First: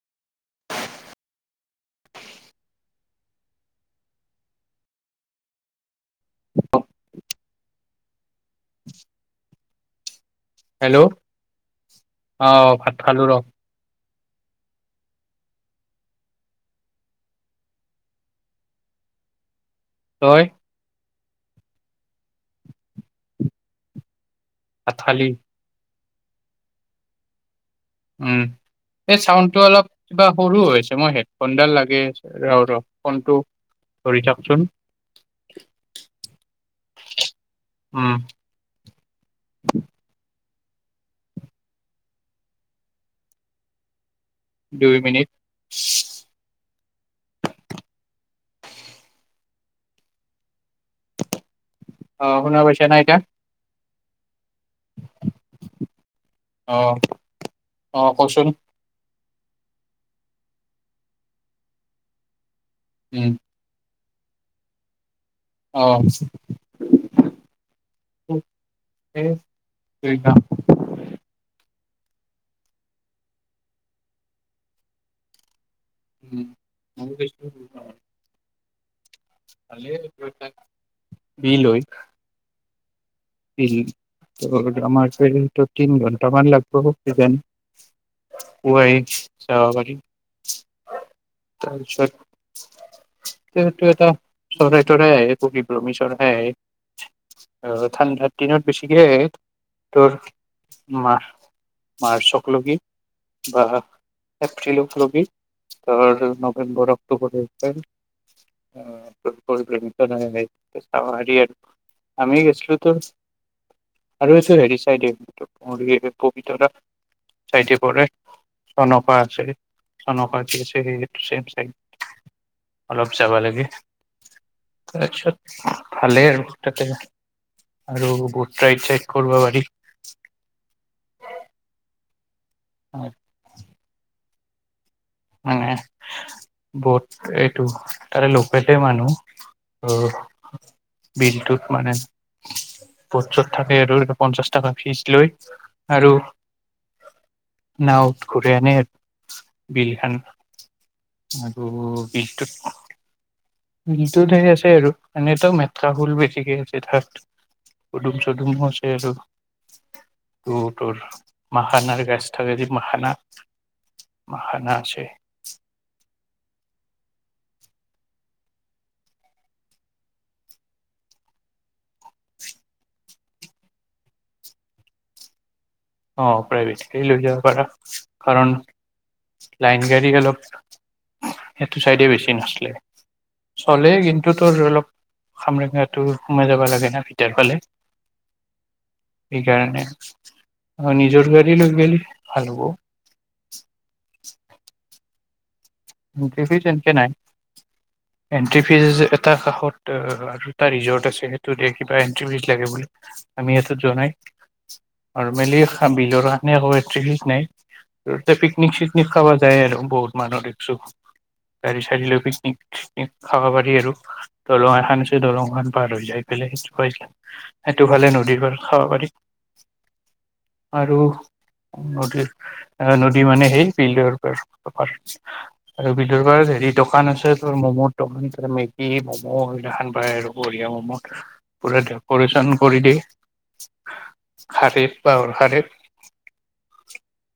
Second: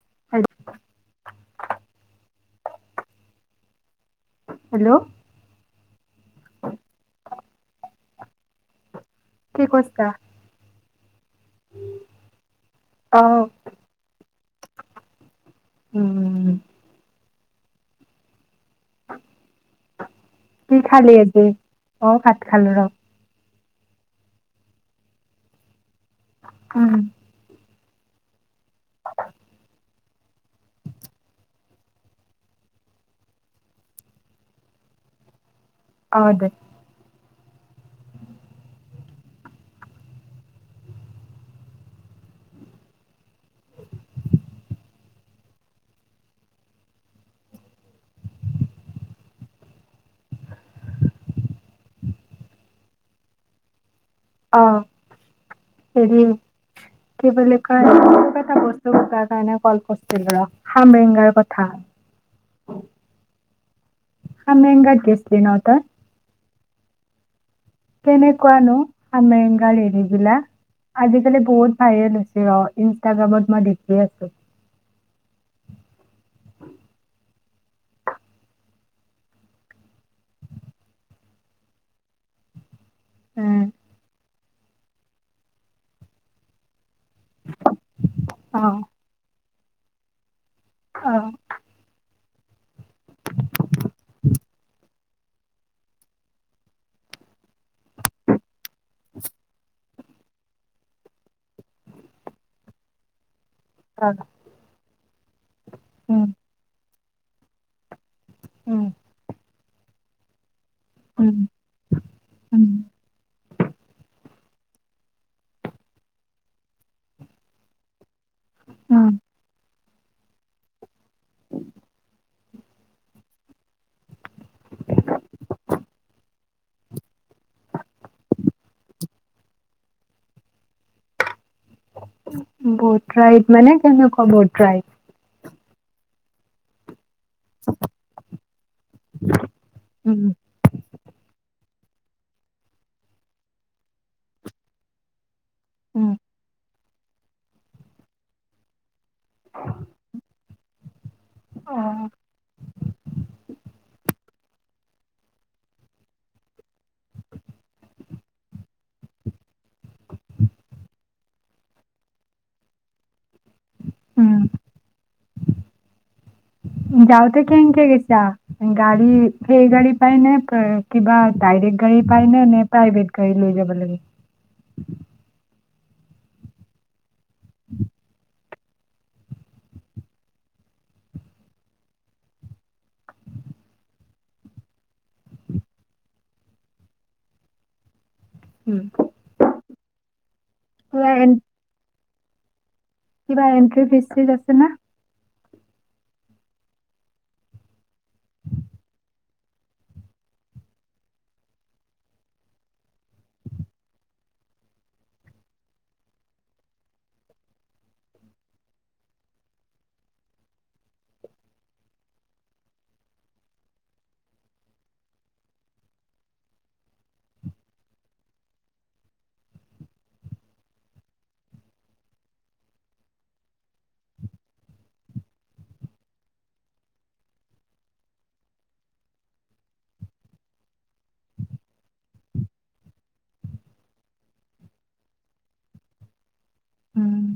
[unintelligible] Hello [unintelligible] কি কৈছা? Hello অহ ভাত খালো ৰ। অ', উম তই [unintelligible] কি খালি? অ মই ভাত খালো ৰ। ভাত খালি? উম উম এই চাউণ্ড টো অলপ কিবা সৰু হৈছে মই হেডফোনডাল লাগে আৰু ফোনটো ধৰি থাকচোন। অ দে। উম। দুই মিনিট। অ শুনা পাইছা না এতিয়া? অহ হেৰি অ কি বুলি কয় অ মোক কচোন এটা বস্তু কাৰণে কল কৰিছিল ৰ খামৰেংগাৰ কথা। উম খামৰেংগাত গেছ অহ। কেনেকুৱানো খামৰেংগাৰ হেৰিবিলাক আজিকাল বহুত হাই লোচি অ ইনষ্টাগ্ৰামত মই দেখি আছো। উম। [inaudible] [unintelligible] বি লৈ উম, বিল আ আমাৰ এক্সৰিমেনটো তিন ঘণ্টামান লাগব। চিকেন, অ', ওৱে চা, অ বাকী অ', তাৰপিছত সেটো এটা, চৰাই তৰাই আহে পৰিভ্ৰমী চৰাই আহে। অহ ঠাণ্ডাত দিনত বেছিকে আহে, তোৰ মা-মাৰচকলগি। বা অ', এপ্ৰিলগ কি? আৰু উম, নবেম্বৰত দুপৰীয়া একটাইম উম, আহ [unintelligible] আহে আৰু উম, আজিয়ে, আমি উম, গেছিলো তোৰ, আৰু হৈছে হেৰি চাইদে, মোৰ এই পবিতৰা চাইদে পৰে উম, চনকা আছে। চনকা তিনচিৰি চেম চাইদ, অলপ যাবা লাগে। তাৰপিছত ভালেই আৰু তাতে আৰু গ ট্ৰাইক চাইক কৰবা পাৰি। বট ৰাইদ মানে? কেনেকুৱা বট ৰাইদ? মানে, বহুত এইটো তাৰে লোকেলে মানুহ, অ উম, বিলটোত মানে, স্পৰ্টছত থাকে আৰু ইতো পঞ্চাশ টাকা ফিচ লৈ। উম। আৰু নাওঁত ঘুৰাই আনে বিল [unintelligible] [inaudible] আৰু অ'। বিলটোত বিলটো হে আছে আৰু। এনেতো মেথকা ফুল বেছিকে আছে তাত পুদুম চদুমো আছে আৰু, ত তোৰ মাখানাৰ গাছ থাকে য মাখানা উম, মাখানা আছে। যাওঁতে কেনকে গৈছা গাড়ী সেই গাড়ী পাই নে কিবা ডাইৰেক্ট গাড়ী পায় নে নে প্ৰাইভেট গাড়ী লৈ যাব লাগে। অ প্ৰাইভেট লৈ যাব পাৰা কাৰণ লাইন গাড়ী অলপ হেইটো চাইডে বেছি নছলে চলে কিন্তু তোৰ অলপ খামৰেঙা সোমাই যাব লাগে ন ভিতৰ ফালে। উম, সেই কাৰণে। অ কিবা এ নিজৰ গাড়ী লৈ গ। ভাল হ'ব। কিবা এন্ট্ৰি ফিজ চিজ আছে না? এণ্টি ফিজ এনেকে নাই এণ্টি ফিজ এটা কাষত আৰু এটা ৰিজৰ্ট আছে সেইটো দ কিবা এণ্টি ফিজ লাগে বুলে আমি সেইটো জনাই আৰু মেলি বিলৰনে এটি ফিজ নাই আৰু পিকনিক চিকনিক খাব যায় আৰু বহুত মানুহ। গাড়ী চাৰি লৈ পিকনিক চিকনিক খাব পাৰি আৰু দলং এখন আছে দলংখন পাৰ হৈ যায় পাই সেইটো সেইটোফালে নদীৰ পাৰ খাব পাৰি আৰু নদীৰ নদী মানে সেই বিল্ডৰ পৰা পাৰ। আৰু ভিদৰাৰ হেৰি দোকান আছে ত ম'ম' দোকান ত মেগী ম'ম' এইদিনাখান বায় আৰু বঢ়িয়া ম'ম' পুৰা ডক'ৰেচন কৰি দিয়ে খাৰফ বাহৰ খাৰিফ। উম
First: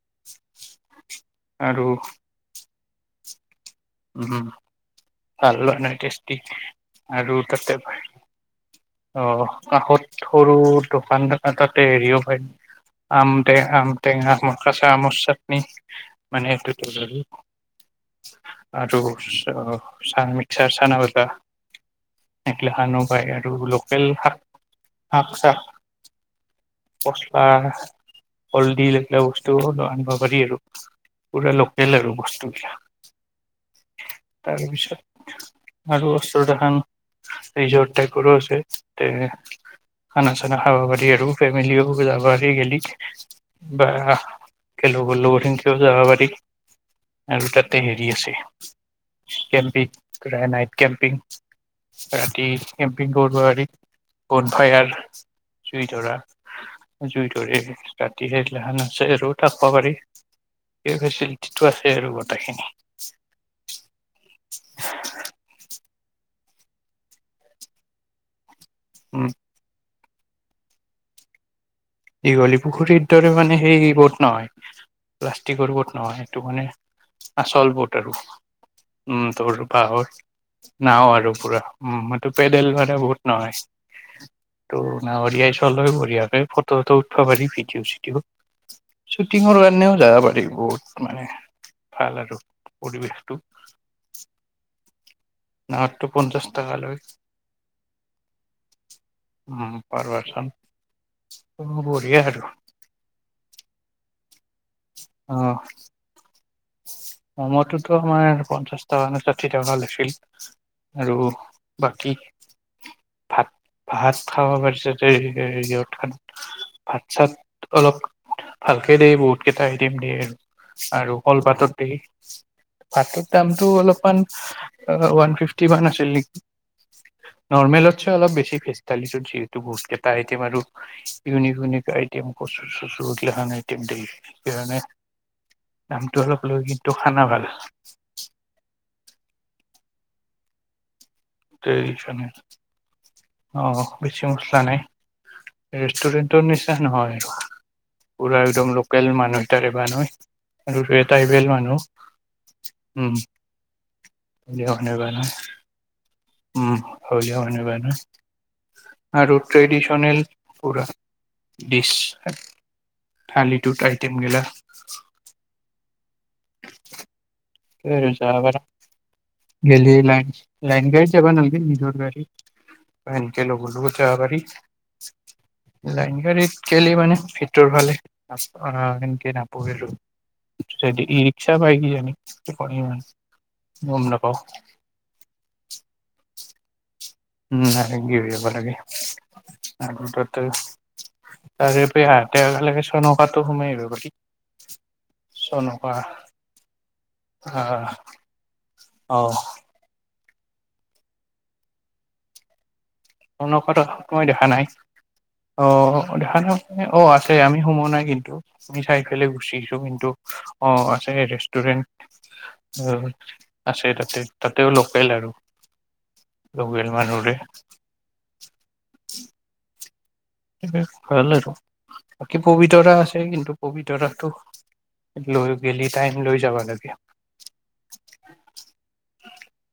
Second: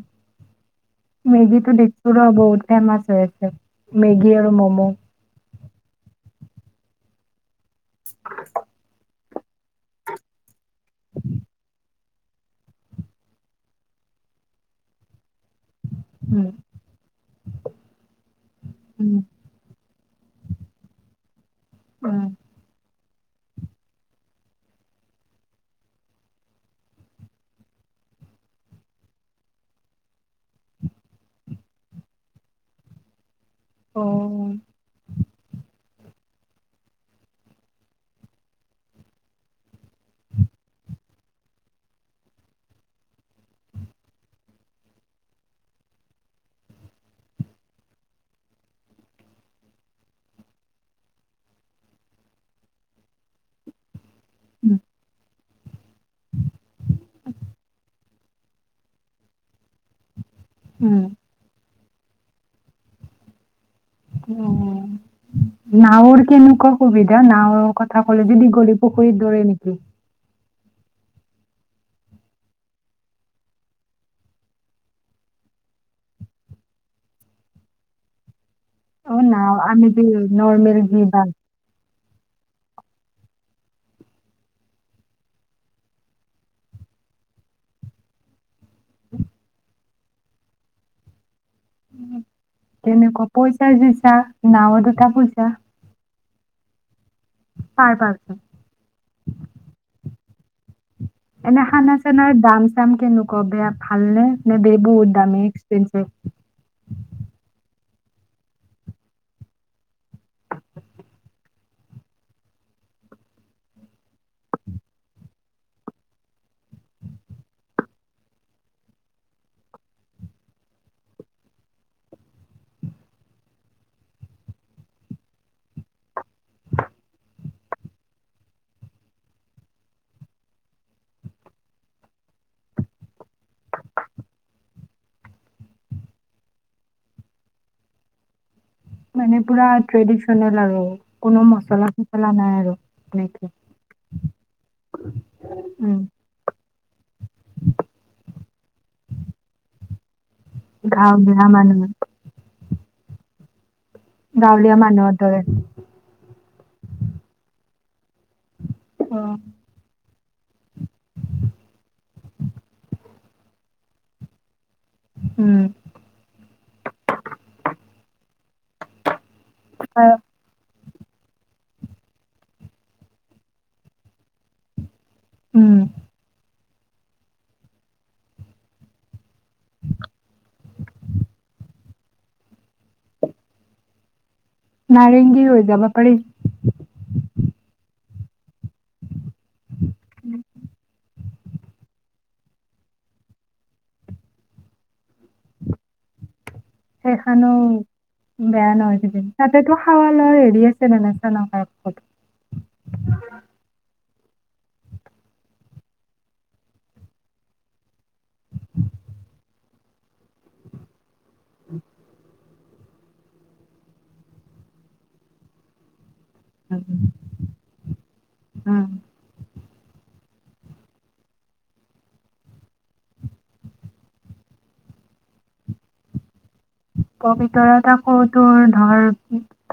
মেগীটো আৰু দিছো ৰ বহুত। টাইম আছে। মেগী উম আৰু ম'ম' ভাল লগা নাই টেষ্টি। আৰু তাতে। অ কাষত সৰু। দোকান দ তাতে এৰিও? আমটেং আম টেঙা আমাৰ কেঁচা আমৰ চাটনি। উম, মানেটো আৰু উম, আহ। মিক্সাৰ চানা ভাজা। উম। একলা হন ও। হয় আৰু লগ। লোকেল শাক শাক চাক পচলা কলদিল এইবিলাক বস্তু আনিব পাৰি আৰু পুৰা লোকেল আৰু বস্তুবিলাক। অ', তাৰপিছত। আৰু ওচৰত এখন ৰিজৰ্ট টাইপৰো আছে খানা চানা খাব পাৰি আৰু ফেমিলিও যাব পাৰি গেলি বা লগৰ হেনকেও যাব পাৰি আৰু তাতে হেৰি আছে। কেম্পিং নাইট কেম্পিং ৰাতি কেম্পিং কৰোৱ পাৰি। গন উম, ফায়াৰ। জুই ধৰা জুই ধৰি ৰাতি সেই আছে আৰু থাকব পাৰি। সেই উম, ফেচিলিটিটো আছ সেই আৰু গোটেইখিনি। উম নাৱৰ খিনি। সুবিধা নাৱৰ কথা ক'লে যে দীঘলী পুখুৰীৰ উম দৰে নেকি। দীঘলী পুখুৰীৰ দৰে মানে সেই বোৰ্ট নহয় প্লাষ্টিকৰ বট নহয় সেইটো মানে আচল বট আৰু। অ', উম নাও তোৰ আমি যে বাহৰ নৰ্মেল যি নাও বা আৰু পোৰা। উম এইটো পেডেল মাৰা বত নহয় এটো নাৱৰীয়াই চলাই বঢ়িয়াকে ফ ত ত উঠ পা পাৰি ভিডিঅ চিদিও। শ্বুটিঙৰ কাৰণেও যাব পাৰি বহুত মানে। ভাল আৰু কেনেকুৱা পৰিৱেশটো পইচা [unintelligible] নাওত উঠা পইচা পঞ্চাছ টকা লয়। পাৰ পাৰ্চন উম [unintelligible] [inaudible] এনে খানা বঢ়িয়া চানাৰ আৰু দাম চাম কেনেকুৱা বেয়া ভালনে? নে ব বহুত দামী এক্সপেঞ্চিভ। মম তুটটো আমাৰ পঞ্চাশ টাকা নে ষাঠি টাকা লৈছিল, আৰু বাকী ভাত ভাত খাব পাৰিছে তে ভাত চাত অলপ ভালকে দিয়ে বহুত কেইটা আইতেম দিয়ে আৰু কলপাতত দেই পাটত দামটো অলপমান ওৱান ফিফটি মান আছিল নেকি নৰ্মেলতছে অলপ বেছি ভেজ থালিত যিহেতু বহুত কেইটা আইটেম আৰু, ইউনিক ইউনিক আইটেম কচুৰ চচুৰ এইগিলাখান আইটেম দেই সেইকাৰণে। দামটো অলপ লয় কিন্তু খানা ভাল। মানে পোৰা ট্ৰেডিচনেল আৰু। কোনো মচলা চচলা ট্ৰেডিচনেল নাই আৰু এনেকে অ বেছি মছলা নাই উম ৰেষ্টুৰেণ্টৰ নিচিনা নহয় পোৰা একদম লোকেল মানুহ [unintelligible] আৰু টাইবেল মানুহ। উম। গাঁৱলীয়া মানুহ মানুহৰ বানাই দৰে। উম [unintelligible] আৰু ট্ৰেডিশনেল। পোৰা ডিছ [unintelligible] আইটেম গিলা। উম। [unintelligible] [unintelligible] নাই আ- লাইন গাড়ী যাবা নালাগে নিজৰ গাড়ী এনেকে লগৰ লগত যাব পাৰি। উম লাইনগাৰীত খেলি মানে ভিতৰ ফালে অ সেনেকে [unintelligible] আৰু [inaudible] ই ৰিক্সা পাই কিজানি। টোপনি নাই, গম নাপাও। নাৰেংগী হৈ যাব পাৰি। উম, নাৰেংগী হৈ যাব লাগে। আটতে [unintelligible] তাৰেপ হাতেকে চনকাতটো সোমাই আহিব পাৰি চনকা [unintelligible] সেই খানো আহ বেয়া নহয় অ কিজানি তাতে তো খাৱা। এৰি আছে মানে চাংলাং পাৰটো। অ ন কথা কমাই দিয়ক [unintelligible] কথা নাই। অ, দেখা অ আছে আমি সোমোৱা নাই কিন্তু আমি চাইফালে গুচিছো কিন্তু অ আ। ৰেষ্টুৰেণ্ট। অ, আছে তাতে তাতেও লোকেল আৰু। লবেল মানুহ ৰে [unintelligible] উম স ভাল আৰু বাকী পবিতৰা আছে কিন্তু পবিতৰাটো লৈ গেলি টাইম লৈ যাবা লাগে। ত ভিতৰত আকৌ তোৰ ধৰ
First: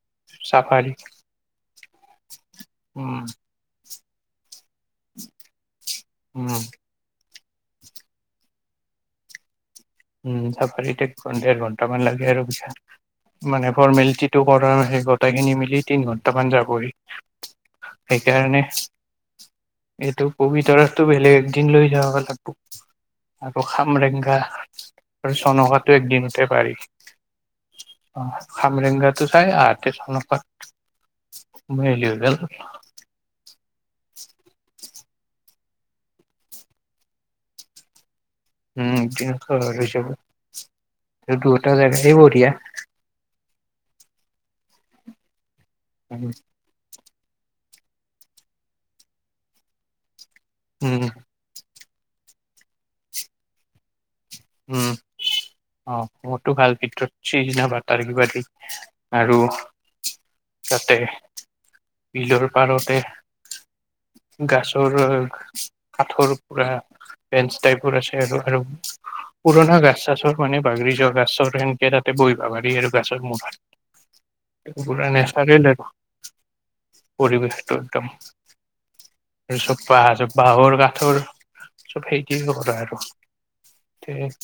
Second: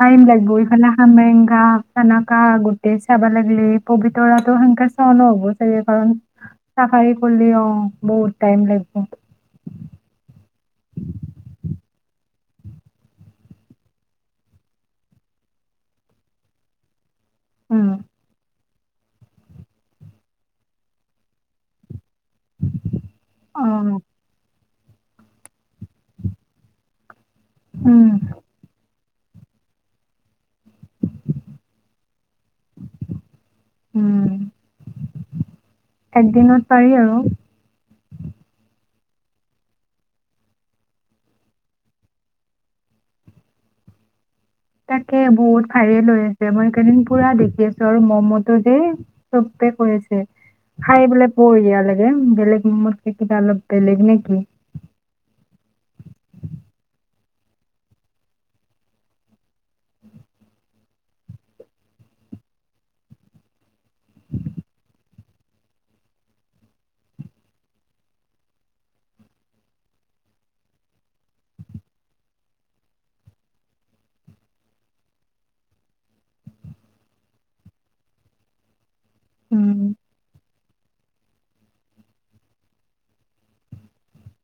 টাইম লাগিব ইফালে চাফাৰী হামেংগা চানাকা গোটেই উম চাব লাগিলে। ববীতৰাটো হেনো চ নো হ'ব চাগে কাৰণ উম চাফা হৈ কলি অ বহুত টাইম লাগিব। উ চাফাৰীত এক ডেৰ ঘন্টামান লাগে আৰু দিয়া মানে ফৰ্মেলিটিটো কৰা সেই গোটেইখিনি মিলি তিন ঘন্টামান যাবই উম সেইকাৰণে এইটো কবিতৰাটো বেলেগ একদিন লৈ যাব পাৰ্লা আকৌ অ আকৌ খামৰেংগা আৰু চনকাতটো একদিনতে পাৰি উম অ আমৰেংগাত চোচাই আৰ্টে চন পা মই লি গল উম একদিনত পাৰি আৰু উম তিনিশ যাব দুয়টা জেগাতে বঢ়িয়া। তাকে বহুত- ভাইৰেল হৈ উম আছে মই সেইকাৰণে- পুৰা দেখি আছো আৰু মম'তো যে চবে কৈ আছে। উম খাই বোলে বঢ়িয়া লাগে বেলেগ ম মতিব কিবা অলপ বেলেগ নেকি উম অহ মোটো ভাল ভিতৰত সিদিনা বাটাৰ কিবা দি আৰু তাতে বিলৰ পাৰতে গাছৰ কাঠৰ পুৰা বেঞ্চ টাইপৰ আছে আৰু পুৰণা গাছ চাছৰ মানে বাগৰি যোৱা গাছৰ সেনেকে তাতে বহিবা পাৰি আৰু গাছৰ মুঠাত পুৰা নেচাৰেল আৰু পৰিৱেশটো একদম উম চুপা চুপাহৰ কা পাথৰ চব সেইখিনি কৰা আৰু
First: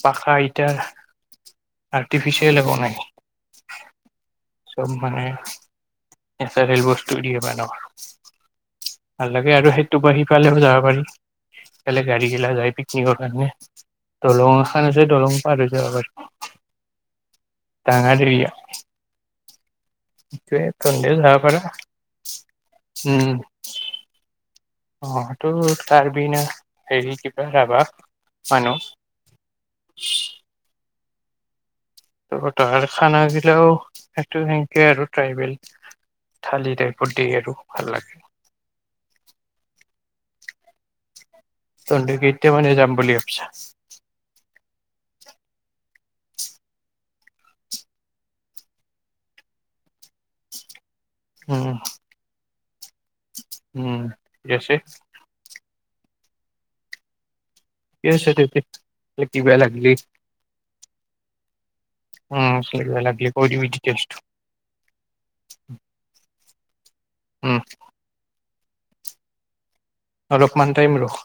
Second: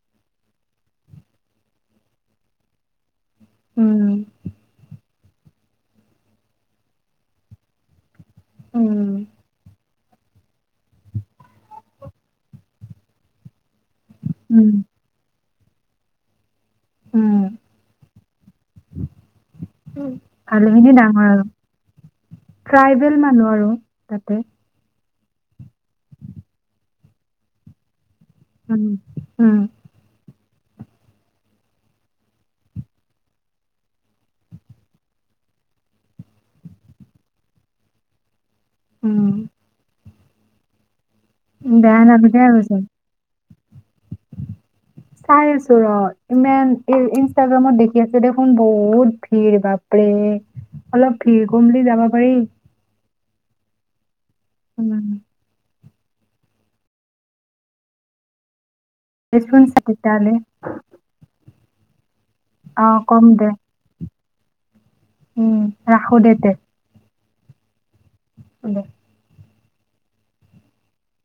পাখা ইটাৰ আৰ্টিফিচিয়েল বনাই। উম চব মানে এটা ৰেলোৱে ষ্টুডিঅ বনো উম ভাল লাগে আৰু সেই ইটোপা সিফালেও যাব পাৰি ইফালে গাড়ীগিলা যায় পিকনিকৰ কাৰণে দলং এখন উম আছে দলং পাৰ হৈ যাব পাৰি উম তঙা ধৰিয়া মানুহখিনি ডাঙৰ আৰু ট্ৰাইবেল উম মানুহ আৰু তাতে অ টো তাৰ বিনা হেৰি কিবা ৰাবা হয় ন উম উম তো তাহৰ খানাগিলাও সেইটো সেনেকে আৰু ট্ৰাইবেল থালি টাইপত দিয়ে আৰু ভাল লাগে উম বেয়া তহতে নালাগে কেতিয়া আৰু মানে চব যাম বুলি ভাবিছা অ চাই আছো ৰ ইমান ইনষ্টাগ্ৰামত দেখি আছে দেখোন বহুত ভিৰ বাপৰে অলপ ভিৰ উম কমিলে যাব পাৰি উম জেচে উম কি হৈছে ডিউটি নিশোন চাৰিতালে। উম চলি আগলি কৈ দিবি ডিটেইলছটো উম ৰাখো দে তেনে উম হব অলপমান টাইম ৰখ